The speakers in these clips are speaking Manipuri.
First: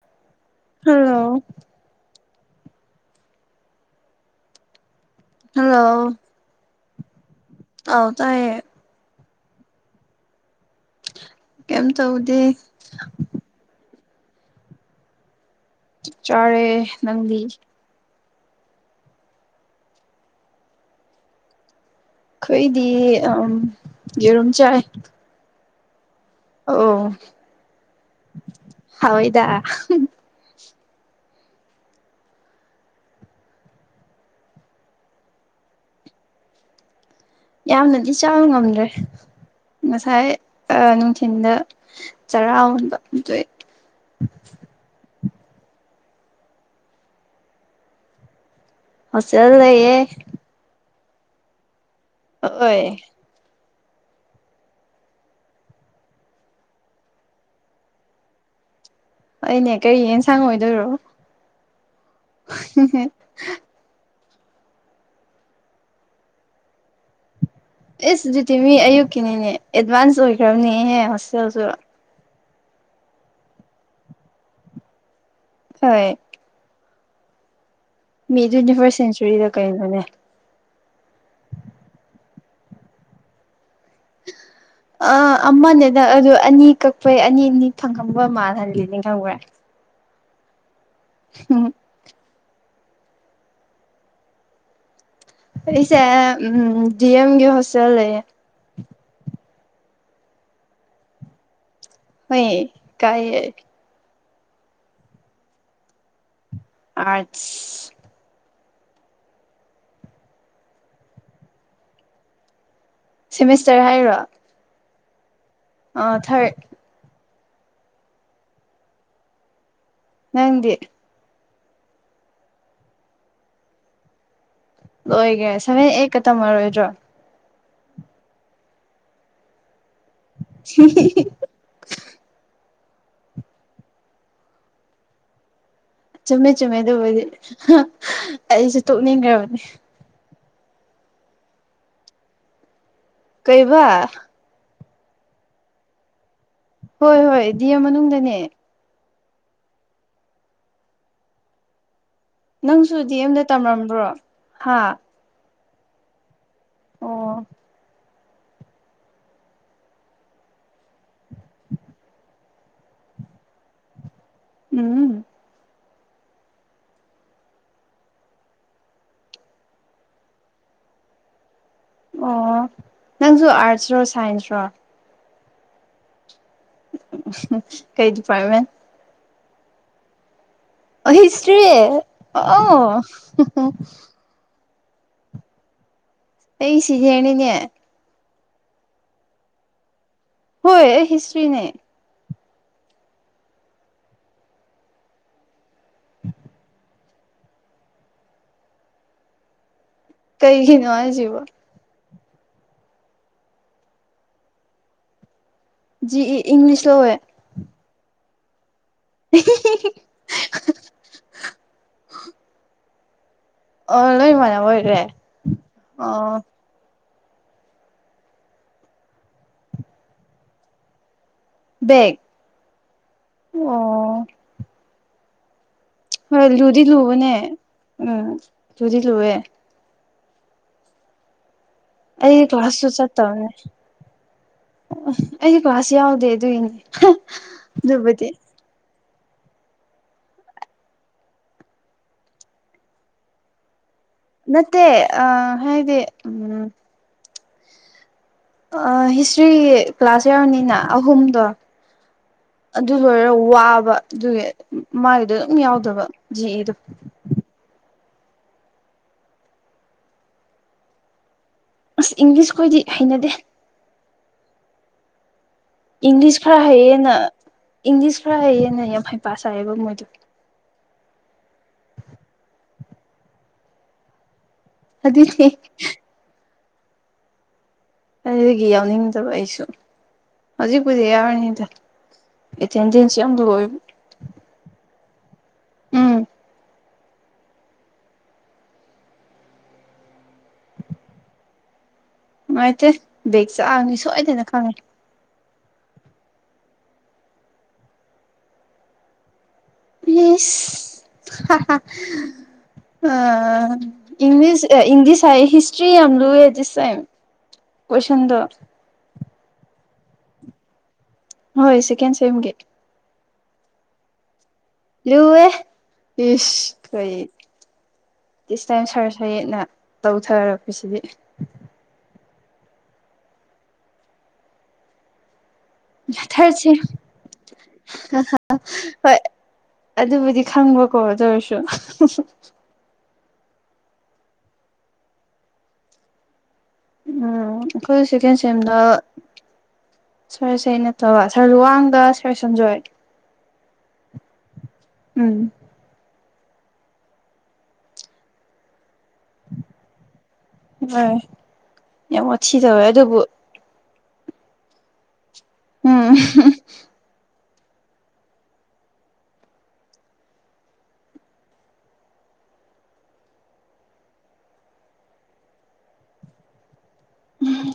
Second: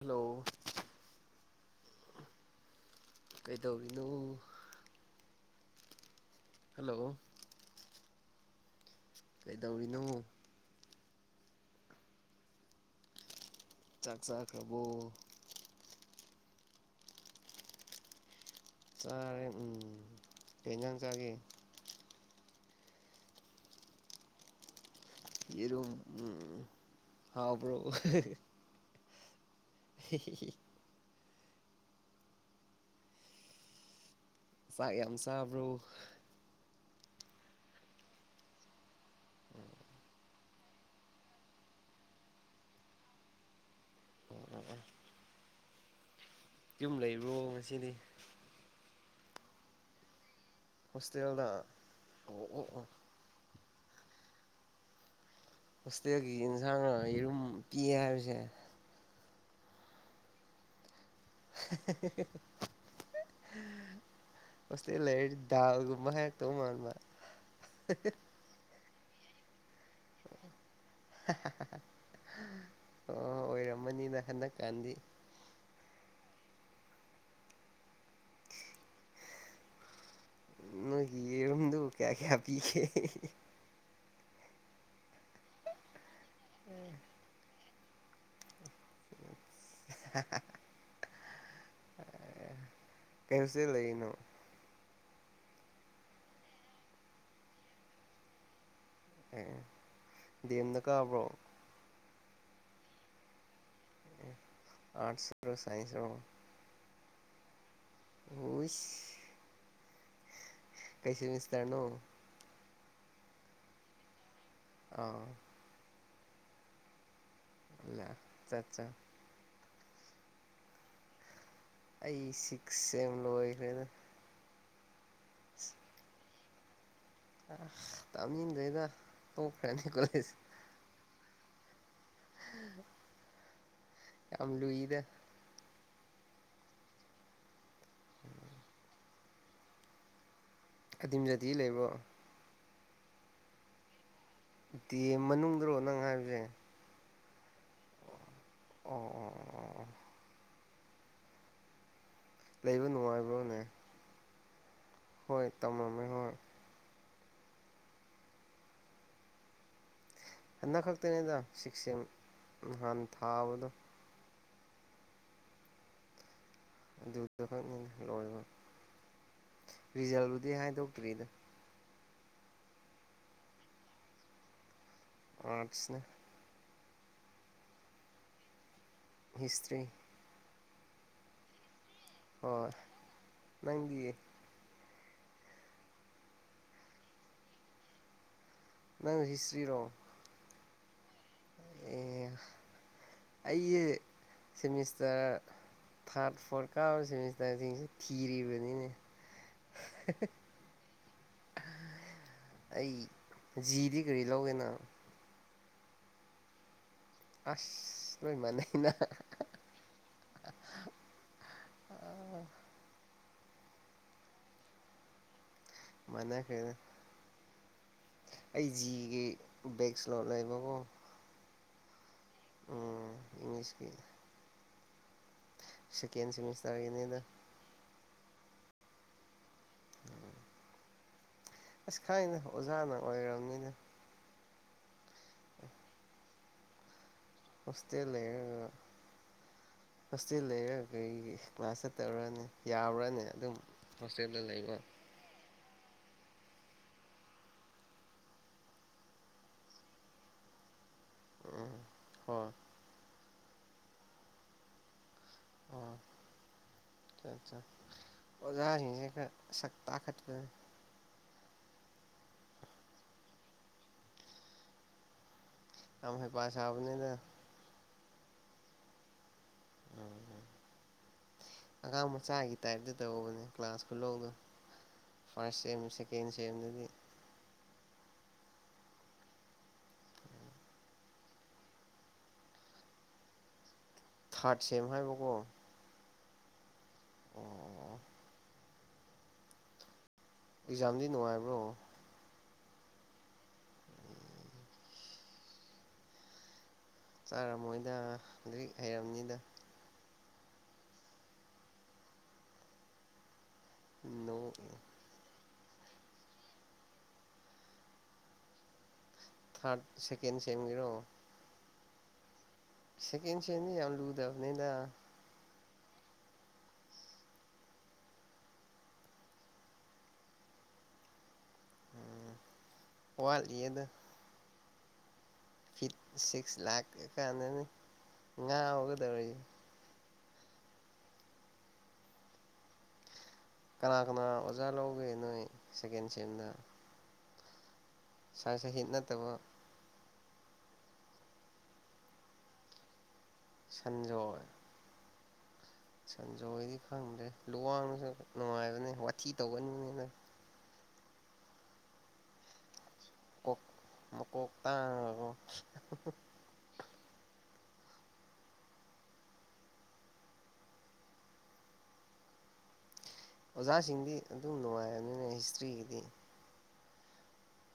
ꯍꯜꯂꯣ ꯑ ꯀꯩꯗꯧꯕꯤꯅꯨ ꯍꯜꯂꯣ ꯍꯜꯂꯣ ꯍꯧ ꯇꯦ ꯀꯩꯗꯧꯔꯤꯅꯣ ꯀꯩꯝ ꯇꯧꯗꯦ ꯆꯥꯛ ꯆꯥ ꯑꯕꯨꯣ ꯆꯥꯔꯦ ꯅꯪꯂꯤ ꯆꯥꯔꯦ ꯎꯝ ꯍꯅꯥꯡ ꯆꯒꯦ ꯑꯩꯈꯣꯏꯗꯤ ꯑ ꯌꯦꯔꯨꯝ ꯆꯥꯏ ꯌꯦꯣꯝ ꯎ ꯑꯣ ꯍꯥꯎꯕ꯭ꯔꯣ ꯍꯥꯎꯗ [unintelligible] ꯆꯥꯛ ꯌꯥꯝ ꯆꯥꯕ꯭ꯔꯣ ꯌꯥꯝꯅꯗꯤ ꯆꯥꯎꯥꯕ ꯉꯝꯗ꯭ꯔꯦ ꯉꯁꯥꯏ ꯅꯨꯡꯊꯤꯤꯟꯗ ꯆꯔꯥ ꯍꯟꯕ ꯑ ꯆꯣꯛꯏ ꯌꯨꯝ ꯂꯩꯕ꯭ꯔꯣ ꯉꯁꯤꯅꯤ ꯍꯁ ꯑꯗꯨ ꯂꯩꯌꯦꯦ ꯍꯣꯁꯇꯦꯜꯗ ꯑꯣ ꯑꯣ ꯑꯣ ꯑꯣꯏꯣꯏ ꯍꯣꯁꯇꯦꯜꯒꯤ ꯌꯦꯟꯁꯥꯡꯅ ꯌꯦꯔꯨꯝ ꯄꯤꯌꯦ ꯍꯥꯏꯕꯁꯦ ꯑꯩꯅꯦ ꯀꯔꯤ ꯌꯦꯟꯁꯥꯡ ꯑꯣꯏꯗꯣꯏꯔꯣ ꯍ [unintelligible] ꯁ ꯂꯩ ꯗꯜꯒꯨꯝꯃ ꯍꯥꯏ ꯇꯣ ꯃꯣꯟꯕ ꯑꯦꯁ ꯑꯗꯨꯗꯤ ꯃꯤ ꯑꯌꯨꯛꯀꯤꯅꯤꯅꯦ ꯑꯦꯗꯚꯥꯟꯁ ꯑꯣꯏꯈ꯭ꯔꯕꯅꯦꯍꯦ ꯍꯣꯁꯇꯦꯜꯁꯨ ꯑꯣ ꯑꯣꯏꯔꯝꯃꯅꯤꯅ ꯍꯟꯗꯛ ꯀꯥꯟꯗꯤ ꯍꯣꯏ ꯃꯤ ꯇ꯭ꯋꯦꯟꯇꯤ ꯐꯥꯔꯁ ꯁꯦꯟꯆꯨꯔꯤꯗ ꯀꯩꯅꯣꯅꯦ ꯅꯒꯤꯔꯝꯗ ꯀꯌꯥ ꯀꯌꯥ ꯄꯤꯈꯦ ꯑ ꯑꯃꯅꯦꯅ ꯑꯗꯨ ꯑꯅꯤ ꯀꯛꯄꯩ ꯑꯅꯤ ꯑꯅꯤ ꯐꯪ ꯈꯪꯕ ꯃꯥꯜꯍꯟꯒ ꯅꯤꯡ ꯈꯪꯈ꯭ꯔꯦ [unintelligible] ꯍꯝ ꯀꯁ ꯂꯩꯩꯅꯣ ꯑꯩꯁꯦ ꯎꯝ ꯗꯤꯑꯦꯝꯒꯤ ꯍꯣꯁꯦ ꯂꯩꯌꯦꯦ ꯑꯦ ꯗꯅ ꯀꯕ꯭ꯔꯣ ꯍ ꯀꯥꯏꯑ ꯑꯔꯠꯁꯣ ꯁꯥꯏꯟꯁ ꯑ ꯍꯨꯁ ꯀꯩꯁꯨ ꯃꯤꯁ ꯇꯔꯅꯣ ꯁꯦꯃꯤꯁꯇꯔ ꯍꯥꯏꯔꯣ ꯑ ꯑ ꯊꯃꯦꯦ ꯏ ꯆ ꯆ ꯅꯪꯒꯤ ꯑꯩ ꯁꯤꯛꯁ ꯁꯦꯝ ꯂ ꯑꯣꯏꯈꯔꯦ ꯂꯣꯏꯈꯔꯦ ꯁꯚꯦꯟ ꯑꯩꯠꯀ ꯇꯝꯃꯔꯣꯏꯗ꯭ꯔꯣ ꯑ ꯇꯝꯅꯤꯗꯦꯗ ꯄꯨꯡꯈꯔꯅꯤ ꯀꯣꯂꯁ ꯁꯤ ꯌꯥꯝ ꯂꯨꯏꯗ ꯆꯨꯝꯃꯦ ꯆꯨꯝꯃꯦ ꯑꯗꯨꯕꯨꯗꯤ ꯑꯩꯁꯨ ꯇꯣꯛꯅꯤꯡꯈ꯭ꯔꯕꯅꯤ ꯑꯗꯤꯝꯖꯗꯤ ꯂꯩꯕꯣ ꯀꯩꯕ ꯗꯦ ꯃꯅꯨꯡꯗ꯭ꯔꯣ ꯅꯪ ꯍꯥꯏꯕꯁꯦ ꯍꯣꯏ ꯍꯣꯏ ꯗꯤꯦꯝ ꯃꯅꯨꯡꯗꯅꯦ ꯑꯣ ꯑꯣ ꯑꯣ ꯑꯣ ꯂꯩꯕ ꯅꯪꯁꯨ ꯗꯤ ꯑꯦꯝꯗ ꯅꯨꯡꯉꯥꯏꯕ꯭ꯔꯣꯅꯦ ꯇꯝꯂꯝꯝꯕ꯭ꯔꯣ ꯍꯥ ꯍ ꯇꯝꯝꯃꯦ ꯍꯣꯏ ꯑꯣ ꯍꯟꯗꯛ ꯈꯛꯇꯅꯤꯗ ꯁꯤꯛꯁꯦ ꯅꯍꯥꯟ ꯊꯥꯕꯗꯣ ꯎꯝ ꯑꯗꯨꯗꯨꯈꯛꯅꯤ ꯂꯣꯏꯔꯤꯕ ꯔꯤꯖꯜꯗꯨꯨꯗꯤ ꯍꯥꯏꯗꯣꯛꯇ꯭ꯔꯤꯗ ꯑꯣ ꯅꯪꯁꯨ ꯑꯥꯔꯠꯁꯔꯣ ꯁꯥꯏꯟꯁ꯭ꯔꯣ ꯑꯔꯠꯁꯅꯦ ꯀꯩ ꯗꯤꯄꯥꯔꯠ꯭ꯃꯦꯟ ꯍꯤꯁꯇ꯭ꯔꯤ ꯍꯤꯁꯇꯔꯤ ꯑ ꯍꯣꯏ ꯅꯪꯗꯤ ꯑꯩ ꯁꯤꯖꯦꯅꯤꯅꯦ ꯅꯪ ꯍꯤꯁꯇ꯭ꯔꯤ ꯔꯣ ꯍꯣꯏ ꯑꯩ ꯍꯤꯁꯇ꯭ꯔꯤꯅꯦ ꯑꯩꯖꯦ ꯁꯤꯃꯤꯁꯇꯔ ꯊꯥꯔꯇ ꯐꯣꯔꯠ ꯀꯥꯕ ꯁꯤꯃꯤꯁꯇꯔ ꯁꯤꯡꯁꯦ ꯊꯤꯔꯤꯅꯤ ꯀꯩꯒꯤ ꯅꯣ ꯑꯥꯏꯖꯤꯕꯨ ꯑꯩ ꯖꯤꯗꯤ ꯀꯔꯤ ꯂꯧꯒꯦꯅ ꯖꯤ ꯏ ꯏꯪꯂꯤꯁ ꯂꯧꯋꯦ ꯑꯁ ꯂꯣꯏ ꯃꯥꯟꯅꯩꯅ [unintelligible] ꯑꯣ ꯂꯣꯏꯃꯅꯕ ꯑꯣꯏꯔꯦ ꯃꯅꯦ ꯑꯣ ꯈꯔꯦꯅ ꯑꯩ ꯖꯤꯒꯤ ꯕꯦꯛꯁ ꯂꯣꯟ ꯂꯩꯕꯕꯣ ꯕꯦꯛ ꯎꯝ ꯏꯪꯂꯤꯁꯀꯤ ꯑꯣ ꯁꯦꯀꯦꯟ ꯍꯣꯏ ꯂꯨꯗꯤ ꯁꯦꯃꯤꯁꯇꯔꯒꯤꯅꯤꯗ ꯂꯨꯕꯅꯦ ꯎꯝ ꯂꯨꯗꯤ ꯂꯨꯋꯦ ꯑꯁ ꯈꯥꯏꯅꯦ ꯑꯩꯗꯤ ꯑꯣꯖꯥꯅ ꯑꯣꯏꯔꯝꯅꯤꯗ ꯎ ꯑꯩꯁꯨ ꯀ꯭ꯂꯥꯁ ꯌꯥꯎꯗꯦ ꯑꯗꯨꯏꯅꯦ ꯍꯣꯇꯦꯜ ꯂꯩꯔꯒ ꯍꯣꯁꯇꯦꯜ ꯂꯩꯔ ꯀꯩ ꯀ꯭ꯂꯥꯁ ꯆꯠꯇꯕꯔ꯭ꯅꯦ ꯌꯥꯕꯔ꯭ꯅꯦ ꯑꯗꯨꯝ ꯍꯣꯁꯇꯦꯜꯗ ꯂꯩꯕ ꯃꯠꯇꯦ ꯑ ꯍꯥꯏꯗꯤ ꯎꯝ ꯍꯤꯁꯇ꯭ꯔꯤ ꯀ꯭ꯂꯥꯁ ꯌꯥꯎꯔꯅꯤꯅ ꯑꯍꯨꯝꯗꯣ ꯎꯝ ꯍꯣꯏ ꯑꯗꯨ ꯂꯣꯏꯔꯒ ꯋꯥꯕ ꯑꯗꯨꯒꯤ ꯃꯥꯒꯤ ꯑꯗꯨꯝ ꯑꯣ ꯌꯥꯎꯗꯕꯗ ꯖꯤ ꯏ ꯗꯨ ꯑꯣꯖꯥ ꯁꯤꯡꯁꯦ ꯈꯔꯥ ꯁꯛ ꯇꯈꯠꯄ ꯑꯁ ꯏꯪꯂꯤꯁꯈꯣꯏꯗꯤ ꯍꯩꯅꯗꯦ ꯌꯥꯝ ꯏꯪꯂꯤꯁ ꯍꯩꯄꯥ ꯐꯔ ꯍꯥꯏꯌꯦꯅ ꯁꯥꯕꯅꯤꯅ ꯏꯪꯂꯤꯁ ꯐꯔ ꯍꯥꯏꯌꯦꯅ ꯌꯥꯝ ꯐꯩ ꯄꯁꯥꯌꯦꯕ ꯃꯣꯏꯗꯨ ꯑꯉꯥꯡ ꯃꯆꯥꯒꯤ ꯇꯥꯏꯞꯇ ꯇꯧꯕꯅꯦ ꯀ꯭ꯂꯥꯁ ꯈꯨꯜꯂꯧꯗꯣ ꯑꯗꯨꯗꯤ ꯐꯥꯔꯁ ꯁꯦꯝ ꯁꯦꯀꯦꯟ ꯁꯦꯝꯗꯨꯗꯤ ꯑꯗꯨꯗꯒꯤ ꯌꯥꯎꯅꯤꯡꯗꯕ ꯑꯩꯁꯨ ꯍꯧꯖꯤꯛꯄꯨꯗꯤ ꯌꯥꯎꯔꯤꯅꯤꯗ ꯑꯦꯇꯦꯟꯗꯦꯟꯁ ꯌꯥꯝ ꯂꯣꯏ ꯊꯥꯔꯠ ꯁꯦꯝ ꯍꯥꯏꯕ ꯀꯣ ꯑꯦꯛꯖꯥꯝꯗꯤ ꯅꯨꯡꯉꯥꯏꯕ꯭ꯔꯣ ꯅꯨꯡꯉꯥꯏꯇꯦ ꯕꯦꯛ ꯆꯥꯛꯑꯅꯤ ꯁꯣꯏꯗꯦꯅ ꯈꯪꯉꯦ ꯆꯥꯔꯝꯃꯣꯏꯗ ꯍꯧꯖꯤꯛ ꯍꯩꯔꯝꯅꯤꯗ ꯏꯁ ꯍꯥ ꯍꯥ ꯑ ꯅꯣ ꯏꯪꯂꯤꯁ ꯏꯪꯂꯤꯁ ꯍꯥꯏ ꯍꯤꯁ ꯇꯔꯤ ꯌꯥꯝ ꯂꯨꯋꯦ ꯗꯤꯁ ꯇꯥꯏꯝ ꯀꯣꯏꯁꯟꯗꯣ ꯊꯔꯗ ꯁꯦꯀꯦꯟ ꯁꯦꯝꯝꯒꯤꯔꯣ ꯍꯣꯏ ꯁꯦꯀꯦꯟ ꯁꯦꯝꯒꯤ ꯁꯀꯦꯟ ꯁꯦꯝꯅꯤ ꯌꯥꯝ ꯂꯨꯗ ꯂꯨꯋꯦ ꯏꯁ ꯀꯩ ꯇꯤꯁꯇꯥꯏꯝ ꯁꯔ ꯁꯍꯤꯠꯅ ꯇꯧꯊꯔꯛꯄꯁꯤꯗꯤ ꯋꯥꯠ ꯂꯤ ꯌꯦꯗ ꯤ ꯁꯤꯛꯁ ꯊꯥꯔꯠꯁꯦ ꯂꯥꯛ ꯀꯥꯟꯗꯅꯦ ꯍꯣꯏ ꯉꯥꯒꯗꯧꯔꯤ ꯑꯗꯨꯕꯨꯗꯤ ꯈꯪꯕꯀꯣ ꯑꯗꯨꯧꯔꯁꯨ ꯀꯅꯥ ꯀꯅꯥ ꯑꯣꯖꯥ ꯂꯧꯒꯦ ꯅꯣꯏ ꯁꯦꯀꯦꯟ ꯁꯦꯝꯗ ꯎꯝ ꯑꯩꯈꯣꯏ ꯁꯦꯀꯦꯟ ꯁꯥꯏꯟꯁꯇ ꯁꯦꯝꯗ ꯍꯤꯠ ꯅꯠꯇꯕ ꯁꯔꯁꯦ ꯅꯠꯇꯕ ꯁꯥꯔ ꯂꯨꯋꯥꯡꯗ ꯁꯤꯔꯣꯏ ꯁꯟꯖꯣꯏꯒꯦ ꯁꯟꯖꯣꯏ ꯎꯝ ꯁꯟꯖꯣꯏꯗꯤ ꯈꯪꯗ꯭ꯔꯦ ꯂꯨꯋꯥꯡꯅꯁꯨ ꯅꯨꯡꯉꯥꯏꯕꯅꯦ ꯋꯥꯊꯤ ꯇꯧꯒꯅꯤꯅꯤꯅ ꯍ ꯌꯥꯝ ꯑꯣꯠꯊꯤ ꯇꯧꯋꯦ ꯑꯗꯨꯕꯨ ꯃꯀꯇ ꯎꯝ ꯑꯣꯖꯥꯁꯤꯡꯗꯤ ꯑꯗꯨꯝ ꯅꯨꯡꯉꯥꯏꯔꯕꯅꯤꯅ ꯍꯤꯁꯇ꯭ꯔꯤꯒꯤꯗꯤ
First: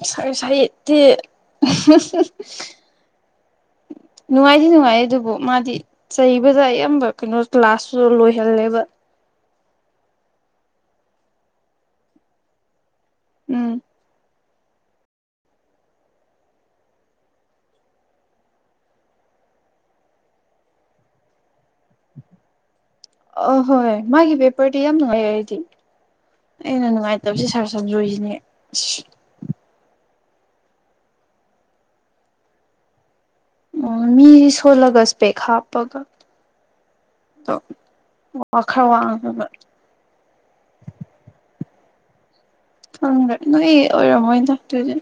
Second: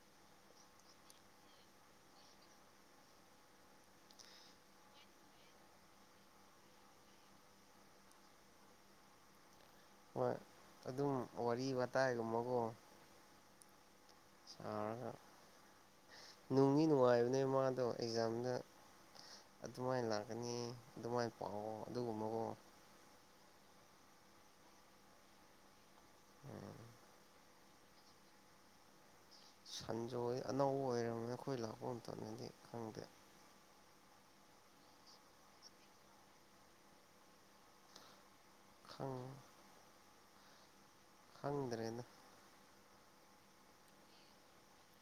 ꯎ ꯁ ꯁꯍꯤꯠꯇ ꯅꯨꯡꯉꯥꯏꯗꯤ ꯅꯨꯡꯉꯥꯏ ꯑꯗꯨꯕꯨ ꯃꯥꯗꯤ ꯆꯩꯕꯗ ꯑꯌꯥꯝꯕ ꯀꯩꯅꯣ ꯀ꯭ꯂꯥꯁꯁꯨ ꯂꯣꯏꯍꯜꯂꯦꯕ ꯍꯣꯏ ꯑꯗꯨꯝ ꯋꯥꯔꯤ ꯋꯥꯇꯥꯏꯒꯨꯝꯕꯀꯣ ꯎꯝ ꯁꯥꯔꯒ ꯅꯨꯡꯒꯤ ꯅꯨꯡꯉꯥꯏꯕꯅꯦ ꯃꯥꯗꯣ ꯑꯦꯛꯖꯥꯝꯗ ꯑꯗꯨꯃꯥꯏꯅ ꯂꯥꯛꯀꯅꯤ ꯑꯗꯨꯃꯥꯏꯅ ꯄꯥꯛ ꯑꯗꯨꯒꯨꯝꯕꯒꯣ ꯑ ꯍꯣꯏ ꯍꯣꯏ ꯃꯥꯒꯤ ꯕꯦꯄꯔꯗꯤ ꯌꯥꯝ ꯅꯨꯡꯉꯥꯏ ꯑꯩꯗꯤ ꯑꯩꯅ ꯅꯨꯡꯉꯥꯏꯇꯕꯁꯦ ꯁꯥꯔ ꯁꯟꯖꯣꯏꯁꯤꯅꯦ ꯑꯁ ꯁꯟꯖ ꯑꯅꯧꯕ ꯑꯣꯏꯔꯝꯅꯤ ꯑꯩꯈꯣꯏ ꯂꯥꯛꯄ ꯃꯇꯝꯗꯗꯤ ꯈꯪꯗꯦ ꯑꯣ ꯃꯤꯁꯤ ꯁꯣꯜꯂꯒꯁꯨꯄꯦꯛ ꯍꯥꯞꯄꯒ ꯑ ꯋꯥꯈꯜ ꯈꯪ ꯋꯥꯡꯕ ꯈꯪꯗ꯭ꯔꯦꯅ ꯈꯪꯗ꯭ꯔꯦ ꯅꯣꯏ ꯑꯣꯏꯔꯝꯃꯣꯏ ꯊꯇꯣꯏꯗꯤ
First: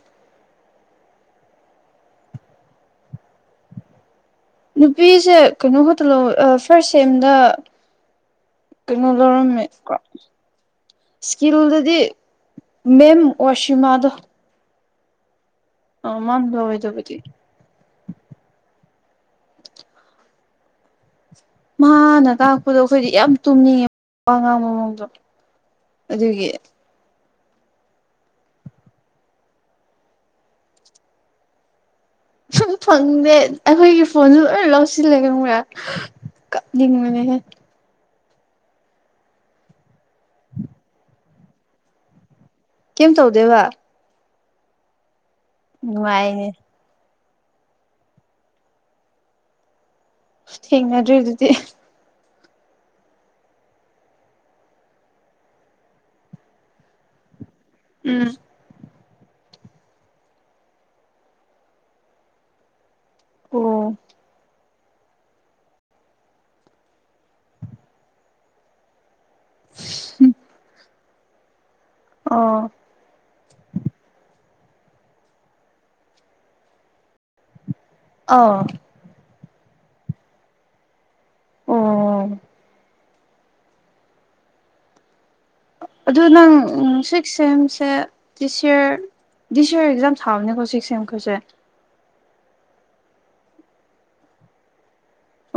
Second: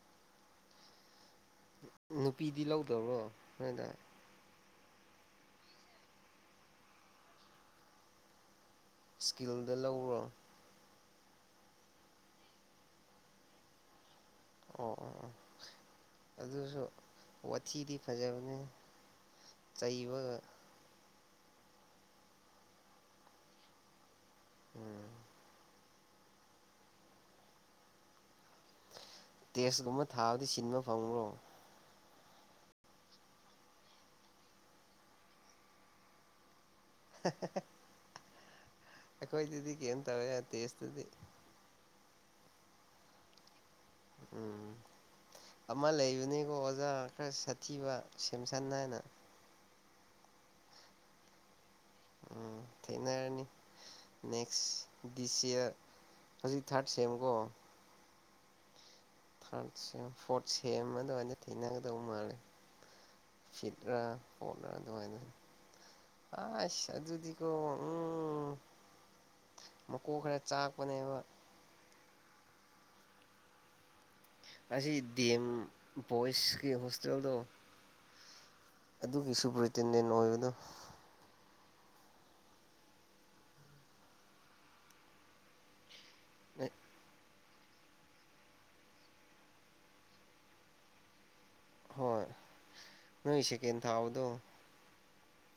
ꯅꯨꯄꯤꯗꯤ ꯂꯧꯗꯕ꯭ꯔꯣ ꯅꯣꯏꯗ ꯅꯨꯄꯤꯁꯦ ꯀꯩꯅꯣ ꯈꯠꯇꯂꯣ ꯐꯥꯔꯁ ꯁꯦꯝꯗ ꯀꯩꯅꯣ ꯂꯧꯔꯝꯃꯦ ꯏꯁꯀꯤꯜꯗ ꯀꯣ ꯂꯧꯕ꯭ꯔꯣ ꯏꯁꯀꯤꯜꯗꯗꯤ ꯃꯦꯝ ꯑꯣꯁꯤꯃꯥꯗꯣ ꯑꯣ ꯑꯣ ꯑꯣ ꯑ ꯑꯗꯨꯁꯨ ꯃꯥꯥꯡꯗꯋꯣꯏꯗꯕꯗꯤ ꯋꯥꯊꯤꯗꯤ ꯐꯖꯕꯅꯦ ꯆꯩꯕ ꯃꯍꯥꯛꯅ ꯇꯥꯛꯄꯗꯣ ꯑꯩꯈꯣꯏꯗꯤ ꯌꯥꯝ ꯇꯨꯝꯅꯤꯡꯉꯦ ꯑꯉꯥꯡ ꯃꯑꯣꯡꯗꯣ ꯎꯝ ꯑꯗꯨꯒꯤ ꯇꯦꯁꯀꯨꯝꯕ ꯊꯥꯕꯗꯤ ꯁꯤꯟꯕ ꯐꯪꯕ꯭ꯔꯣ ꯁꯨꯝ ꯐꯪꯗꯦ ꯑꯩꯈꯣꯏꯒꯤ ꯐꯣꯟꯁꯨ ꯂꯣꯏ ꯂꯧꯁꯤꯜꯂꯦ ꯈꯪ ꯃ꯭ꯔꯦ ꯟ ꯃꯅꯦꯒꯦ ꯑꯈꯣꯏ ꯇꯤꯗꯤ ꯀꯝ ꯇꯧꯋꯦ ꯇꯁ ꯇꯤꯗꯤ ꯀꯩꯝ ꯇꯧꯗꯦꯕ ꯎꯝ ꯑꯃ ꯂꯩꯕꯤꯅꯤ ꯅꯨꯡꯉꯥꯏꯅꯦ ꯀꯣ ꯑꯣꯖꯥ ꯈ ꯁꯥꯊꯤꯕ ꯁꯦꯝꯝꯁꯟ ꯅꯥꯅ ꯊꯦꯡꯅ ꯑꯗꯨꯔꯤ ꯑꯗꯨꯗꯤ ꯎꯝ ꯊꯅ ꯀꯅꯤ ꯅꯦꯛꯁ ꯗꯤꯁ ꯏꯌꯥꯔ ꯍꯧꯖꯤꯛ ꯊꯥꯔꯠ ꯁꯦꯝꯀꯣ ꯎꯝ ꯊꯔ ꯐ ꯁ ꯊꯅ ꯀꯗ ꯎ ꯃꯥꯔꯦ ꯑꯣ ꯁꯤꯗ꯭ꯔꯥ ꯐꯅ ꯑꯗꯨꯃꯥꯏ ꯑꯁ ꯑꯗꯨꯗꯤꯀꯣ ꯎꯝ ꯃꯀꯣꯛ ꯈꯔ ꯆꯥꯛꯄꯅꯦꯕ ꯑꯥ ꯑ ꯁꯤ ꯗꯦꯝ ꯣꯏꯁꯀꯤ ꯍꯣꯁꯇꯦꯜꯗꯣ ꯑꯥ ꯔꯤꯇꯤꯟꯗ ꯑꯣꯏꯗ ꯑꯣ ꯑꯗꯨ ꯅꯪ ꯁꯤꯛꯁ ꯑꯦꯝꯁꯦ ꯗꯤ ꯁꯤ ꯑꯔ ꯗꯤ ꯁꯤ ꯑꯔ ꯑꯦꯛꯖꯥꯝ ꯊꯥꯕꯅꯦꯀꯣ ꯁꯤꯁ ꯑꯦꯝꯈꯣꯏꯁꯦ ꯍꯣꯏ ꯅꯣꯏꯁꯦꯀꯟ ꯊꯥꯥꯎꯗꯣ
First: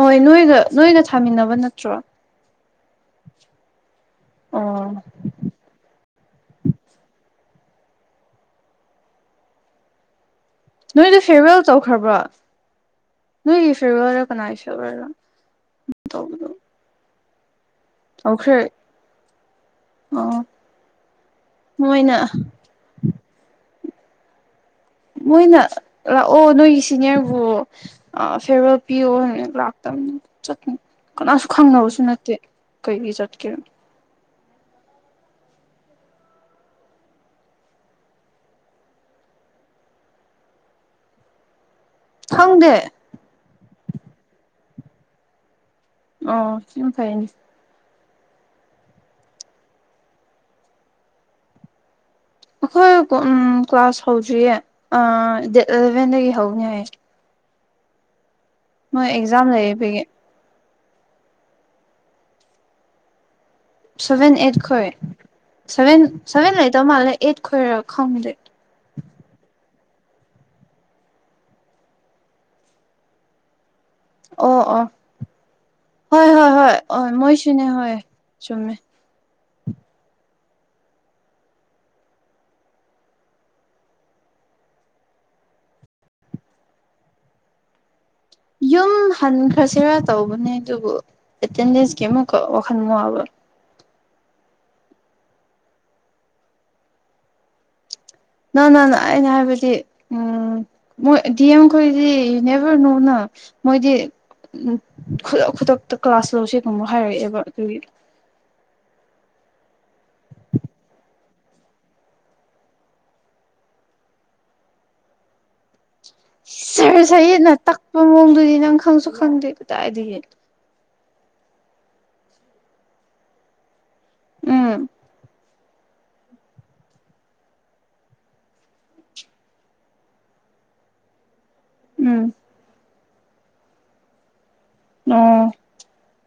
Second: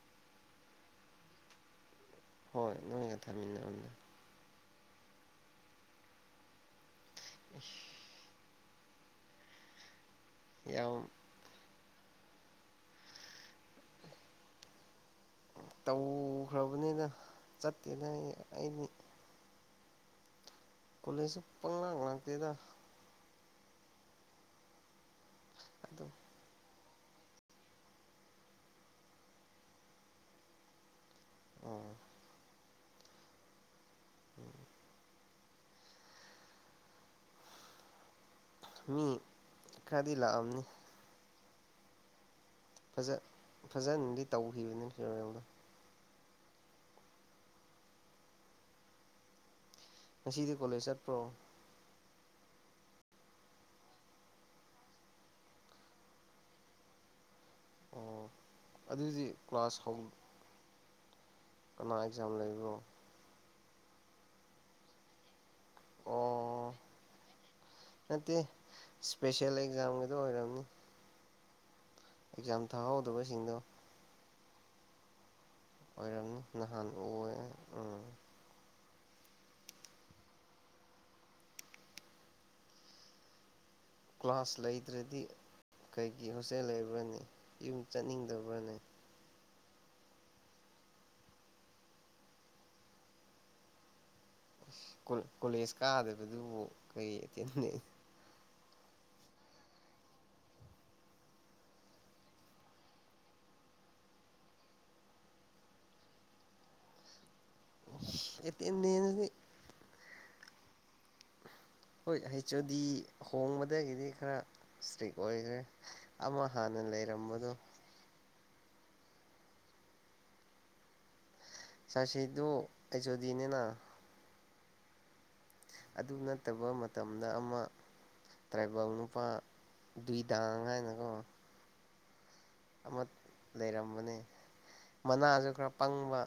ꯍꯣꯏ ꯅꯣꯏꯒ ꯅꯣꯏꯒ ꯊꯥꯃꯤꯟꯅꯕ ꯅꯠꯇ꯭ꯔꯣ ꯍꯣꯏ ꯅꯣꯡ ꯀꯊꯥ ꯃꯝꯅ ꯑꯥ ꯑ ꯌꯥꯝ ꯅꯣꯏꯗ ꯐꯦꯔꯋꯦꯜ ꯇꯧꯈ꯭ꯔꯕ꯭ꯔꯣ ꯅꯣꯏꯒꯤ ꯐꯦꯔꯋꯦꯜꯔ ꯀꯅꯥꯒꯤ ꯐꯦꯋꯋꯦꯜꯔ ꯇꯧꯈ꯭ꯔꯕꯅꯤꯅ ꯆꯠꯇꯦꯅ ꯑꯩ ꯑꯩꯗꯤ ꯑ ꯀꯂꯁꯨꯄꯅ ꯂꯥꯡꯒꯅꯥ ꯀꯗ ꯃꯣꯏꯅ ꯑꯗꯨꯝ ꯂꯥꯛ ꯑꯣ ꯅꯣꯏ ꯁꯤꯅꯤꯌꯔꯕꯨ ꯐꯦꯔꯋꯦꯜ ꯄꯤꯌꯣꯅ ꯂꯥꯛꯇꯕꯅꯤ ꯀꯅꯥꯁꯨ ꯑꯣ ꯈꯪꯅꯕꯁꯨ ꯅꯠꯇꯦ ꯀꯩꯒꯤ ꯆꯠꯀꯦ ꯎꯝ ꯃꯤ ꯀꯗꯤ ꯂꯑꯅꯤ ꯈꯪꯗꯦ ꯐꯖ ꯐꯖꯅꯗꯤ ꯇꯧꯈꯤꯕꯅꯤ ꯐꯤꯔꯣꯦꯜꯗꯣ ꯑ ꯁꯤ ꯊꯥꯏꯅꯤ ꯉꯁꯤꯗꯤ ꯀꯣꯂꯦꯖ ꯆꯠꯄ꯭ꯔꯣ ꯑꯩꯈꯣꯏ ꯀ꯭ꯂꯥꯁ ꯍꯧꯗ꯭ꯔꯤꯌꯦ ꯗꯦꯠ ꯑꯦꯂꯚꯦꯟꯗꯒꯤ ꯍꯧꯅꯤ ꯍꯥꯏꯌꯦ ꯑꯣ ꯃꯣꯏ ꯑꯗꯨꯗꯤ ꯑꯦꯛꯖꯥꯝ ꯂꯩꯌꯦ ꯄꯒꯤ ꯑ ꯑꯦꯛꯖꯥꯝ ꯂꯩꯕꯣ ꯁꯚꯦꯟ ꯑꯦꯠ ꯈ ꯁꯚꯦꯟ ꯁꯚꯦꯟ ꯂꯩ ꯑꯣ ꯇꯧ ꯃꯥꯂ ꯑꯩꯠ ꯈꯣꯏꯔ ꯈꯥꯎ ꯂꯩ ꯖꯝꯒꯦꯗꯣ ꯑꯣꯏꯔꯝꯅꯤ ꯑꯦꯛꯖꯥꯝ ꯊꯥꯍꯧꯗꯕꯁꯤꯡꯗꯣ ꯑꯣ ꯑꯣ ꯍꯣꯏ ꯑꯣꯏꯔꯝꯅꯤ ꯍꯣꯏ ꯍꯣꯏ ꯅꯍꯥꯟ ꯍꯣꯏ ꯑꯣꯏ ꯃꯣꯏꯁꯨꯅꯦ ꯍꯣꯏ ꯎꯝ ꯆꯨꯝꯃꯦ ꯀ꯭ꯂꯥꯁ ꯂꯩꯇ꯭ꯔꯗꯤ ꯀꯩꯒꯤ ꯍꯣꯁꯇꯦꯜ ꯂꯩꯕ꯭ꯔꯅꯤ ꯆꯠꯅꯤꯡꯗꯕꯅꯦ ꯈꯔꯁꯤꯔꯥ ꯇꯧꯕꯅꯦ ꯑꯗꯨꯕꯨ ꯑꯦꯇꯦꯟꯗꯦꯟꯁꯀꯤ ꯑꯃꯨꯛꯀ ꯋꯥꯈꯜ ꯃꯣꯕ ꯑ ꯀꯣꯂꯦꯖ ꯀꯥꯗꯕꯗꯨꯕꯨ ꯀꯔꯤ ꯅ ꯅ ꯅ ꯑꯩꯅ ꯍꯥꯏꯕꯗꯤ ꯎꯝ ꯃꯣꯏ ꯗꯤ ꯑꯦꯝꯈꯣꯏꯗꯤ ꯅꯦꯚꯔꯅꯣꯅ ꯃꯣꯏꯗꯤ ꯎ ꯈꯨꯗꯛ ꯈꯨꯗꯛꯇ ꯀ꯭ꯂꯥꯁ ꯂꯧꯁꯦꯒꯨꯝꯕ ꯍꯥꯏꯔꯛꯑꯦꯕ ꯎ ꯀ ꯅꯩꯅꯅꯗꯤ ꯍꯣꯏ ꯍꯩꯆ ꯑꯣ ꯗꯤ ꯍꯣꯡꯕꯗꯒꯤꯗꯤ ꯈꯔ ꯏꯁꯇ꯭ꯔꯤꯛ ꯑꯣꯏꯈ꯭ꯔꯦ ꯑꯃ ꯍꯥꯟꯅ ꯁꯔ ꯂꯩꯔꯝꯕꯗꯣ ꯁꯌꯦꯠꯅ ꯇꯛꯄ ꯃꯑꯣꯡꯗꯨꯗꯤ ꯅꯪ ꯈꯪꯁꯨ ꯈꯪꯗꯦ ꯀꯗꯥꯏꯗ ꯍ ꯆꯁꯤꯗꯨ ꯑꯩꯁꯨꯗꯤꯅꯦꯅ ꯎꯝ ꯑꯗꯨ ꯅꯠꯇꯕ ꯃꯇꯝꯗ ꯑꯃ ꯇꯔꯥꯏꯕꯥꯎ ꯅꯨꯄꯥ ꯏꯗꯥꯥꯡ ꯍꯥꯏꯅꯀꯣ ꯎꯝ ꯑꯃ ꯂꯩꯔꯝꯕꯅꯤ ꯃꯅꯥꯁꯨ ꯑꯣ ꯈꯔ ꯄꯪꯕ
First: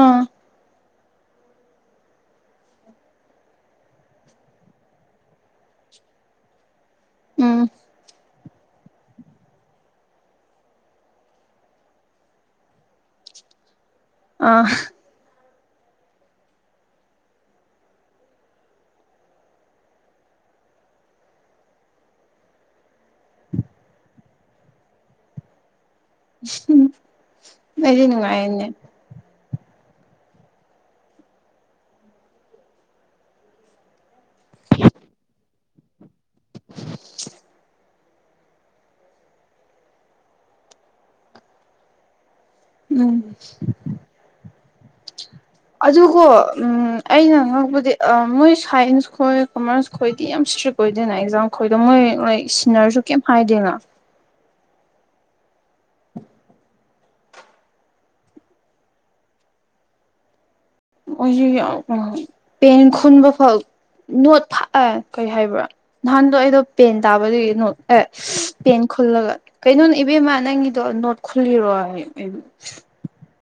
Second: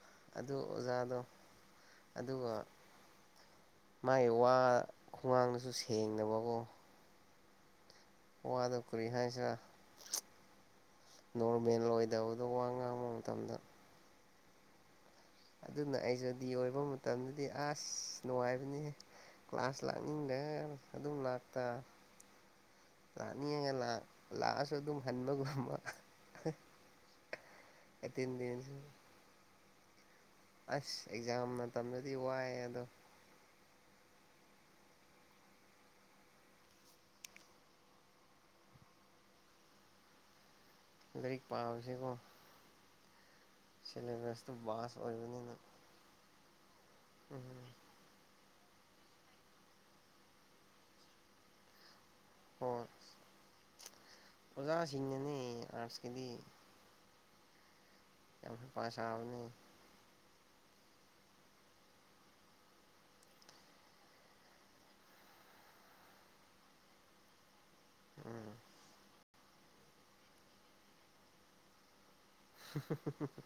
ꯑꯥ ꯑꯗꯨ ꯑꯣꯖꯥ ꯑꯗꯣ ꯑꯗꯨꯒ ꯃꯥꯒꯤ ꯋꯥ ꯍꯨꯃꯥꯡꯗꯁꯨ ꯁꯦꯡꯅꯕꯀꯣ ꯎꯝ ꯋꯥꯗꯈꯔꯤ ꯍꯥꯏꯁ ꯅꯣꯔꯚꯦꯟ ꯂꯣꯏꯗꯕꯗꯣ ꯋꯥ ꯉꯥꯡꯕ ꯃꯇꯝꯗ ꯑ ꯑꯗꯨꯅ ꯑꯩꯁꯨꯗꯤ ꯑꯣꯏꯕ ꯃꯇꯝꯗꯗꯤ ꯑꯁ ꯅꯨꯡꯉꯥꯏꯕꯅꯤꯍ ꯀ꯭ꯂꯥꯁ ꯂꯥꯛꯅꯤꯡꯗ ꯑꯗꯨꯝ ꯂꯥꯛꯇ ꯇꯅꯤꯒ ꯂ ꯂꯥꯁꯨ ꯑꯗꯨ ꯍꯟꯕꯒꯃ ꯃꯔꯤꯅꯉꯅꯦ ꯑꯦꯇꯦꯟꯗꯦꯟꯁ ꯑꯁ ꯑꯦꯛꯖꯥꯝ ꯃꯇꯝꯗꯨꯗꯤ ꯋꯥꯏꯑ ꯑꯗꯣ [unintelligible] ꯔꯤ ꯄꯥꯥꯎꯁꯤꯦꯕꯨꯣ ꯎꯝ ꯆꯂꯒꯦꯁꯇ ꯑꯗꯨꯣ ꯎꯝ ꯎꯝ ꯑꯩꯅꯉꯛꯄꯗꯤ ꯃꯣꯏ ꯁꯥꯏꯟꯁ ꯈꯣꯏ ꯀꯣꯃꯔꯁ ꯈꯣꯏꯗꯤ ꯌꯥꯝ ꯏꯁꯇ꯭ꯔꯤꯛ ꯑꯣꯏꯗꯦꯅ ꯑꯦꯛꯖꯥꯝ ꯈꯣꯏꯗ ꯃꯣꯏ ꯂꯣꯏ ꯁꯤꯟꯅꯔꯁꯨ ꯀꯩꯝ ꯍꯥꯏꯗꯦꯅ ꯑꯣꯖꯥ ꯁꯤꯅꯦꯅꯦ ꯑꯔꯠꯁ ꯀꯦꯗꯤ ꯌꯥꯝ ꯄꯁꯥꯕꯅꯤ ꯄꯦꯟ ꯈꯨꯟꯕ ꯐꯥꯎ ꯅꯣꯠ ꯊꯑ ꯀꯩ ꯍꯥꯏꯕ꯭ꯔꯥ ꯅꯍꯥꯟꯗꯣ ꯑꯩꯗꯣ ꯄꯦꯟ ꯇꯥꯕꯗꯨꯗꯒꯤ ꯅꯣꯠ ꯑꯦ ꯎꯝ ꯄꯦꯟ ꯈꯨꯜꯂꯒ ꯀꯩꯅꯣꯅ ꯏꯕꯦꯝꯃ ꯅꯪꯒꯤꯗꯣ ꯅꯣꯠ ꯈꯨꯜꯂꯤꯔꯣ ꯑꯩꯕꯨ [inaudible] [unintelligible]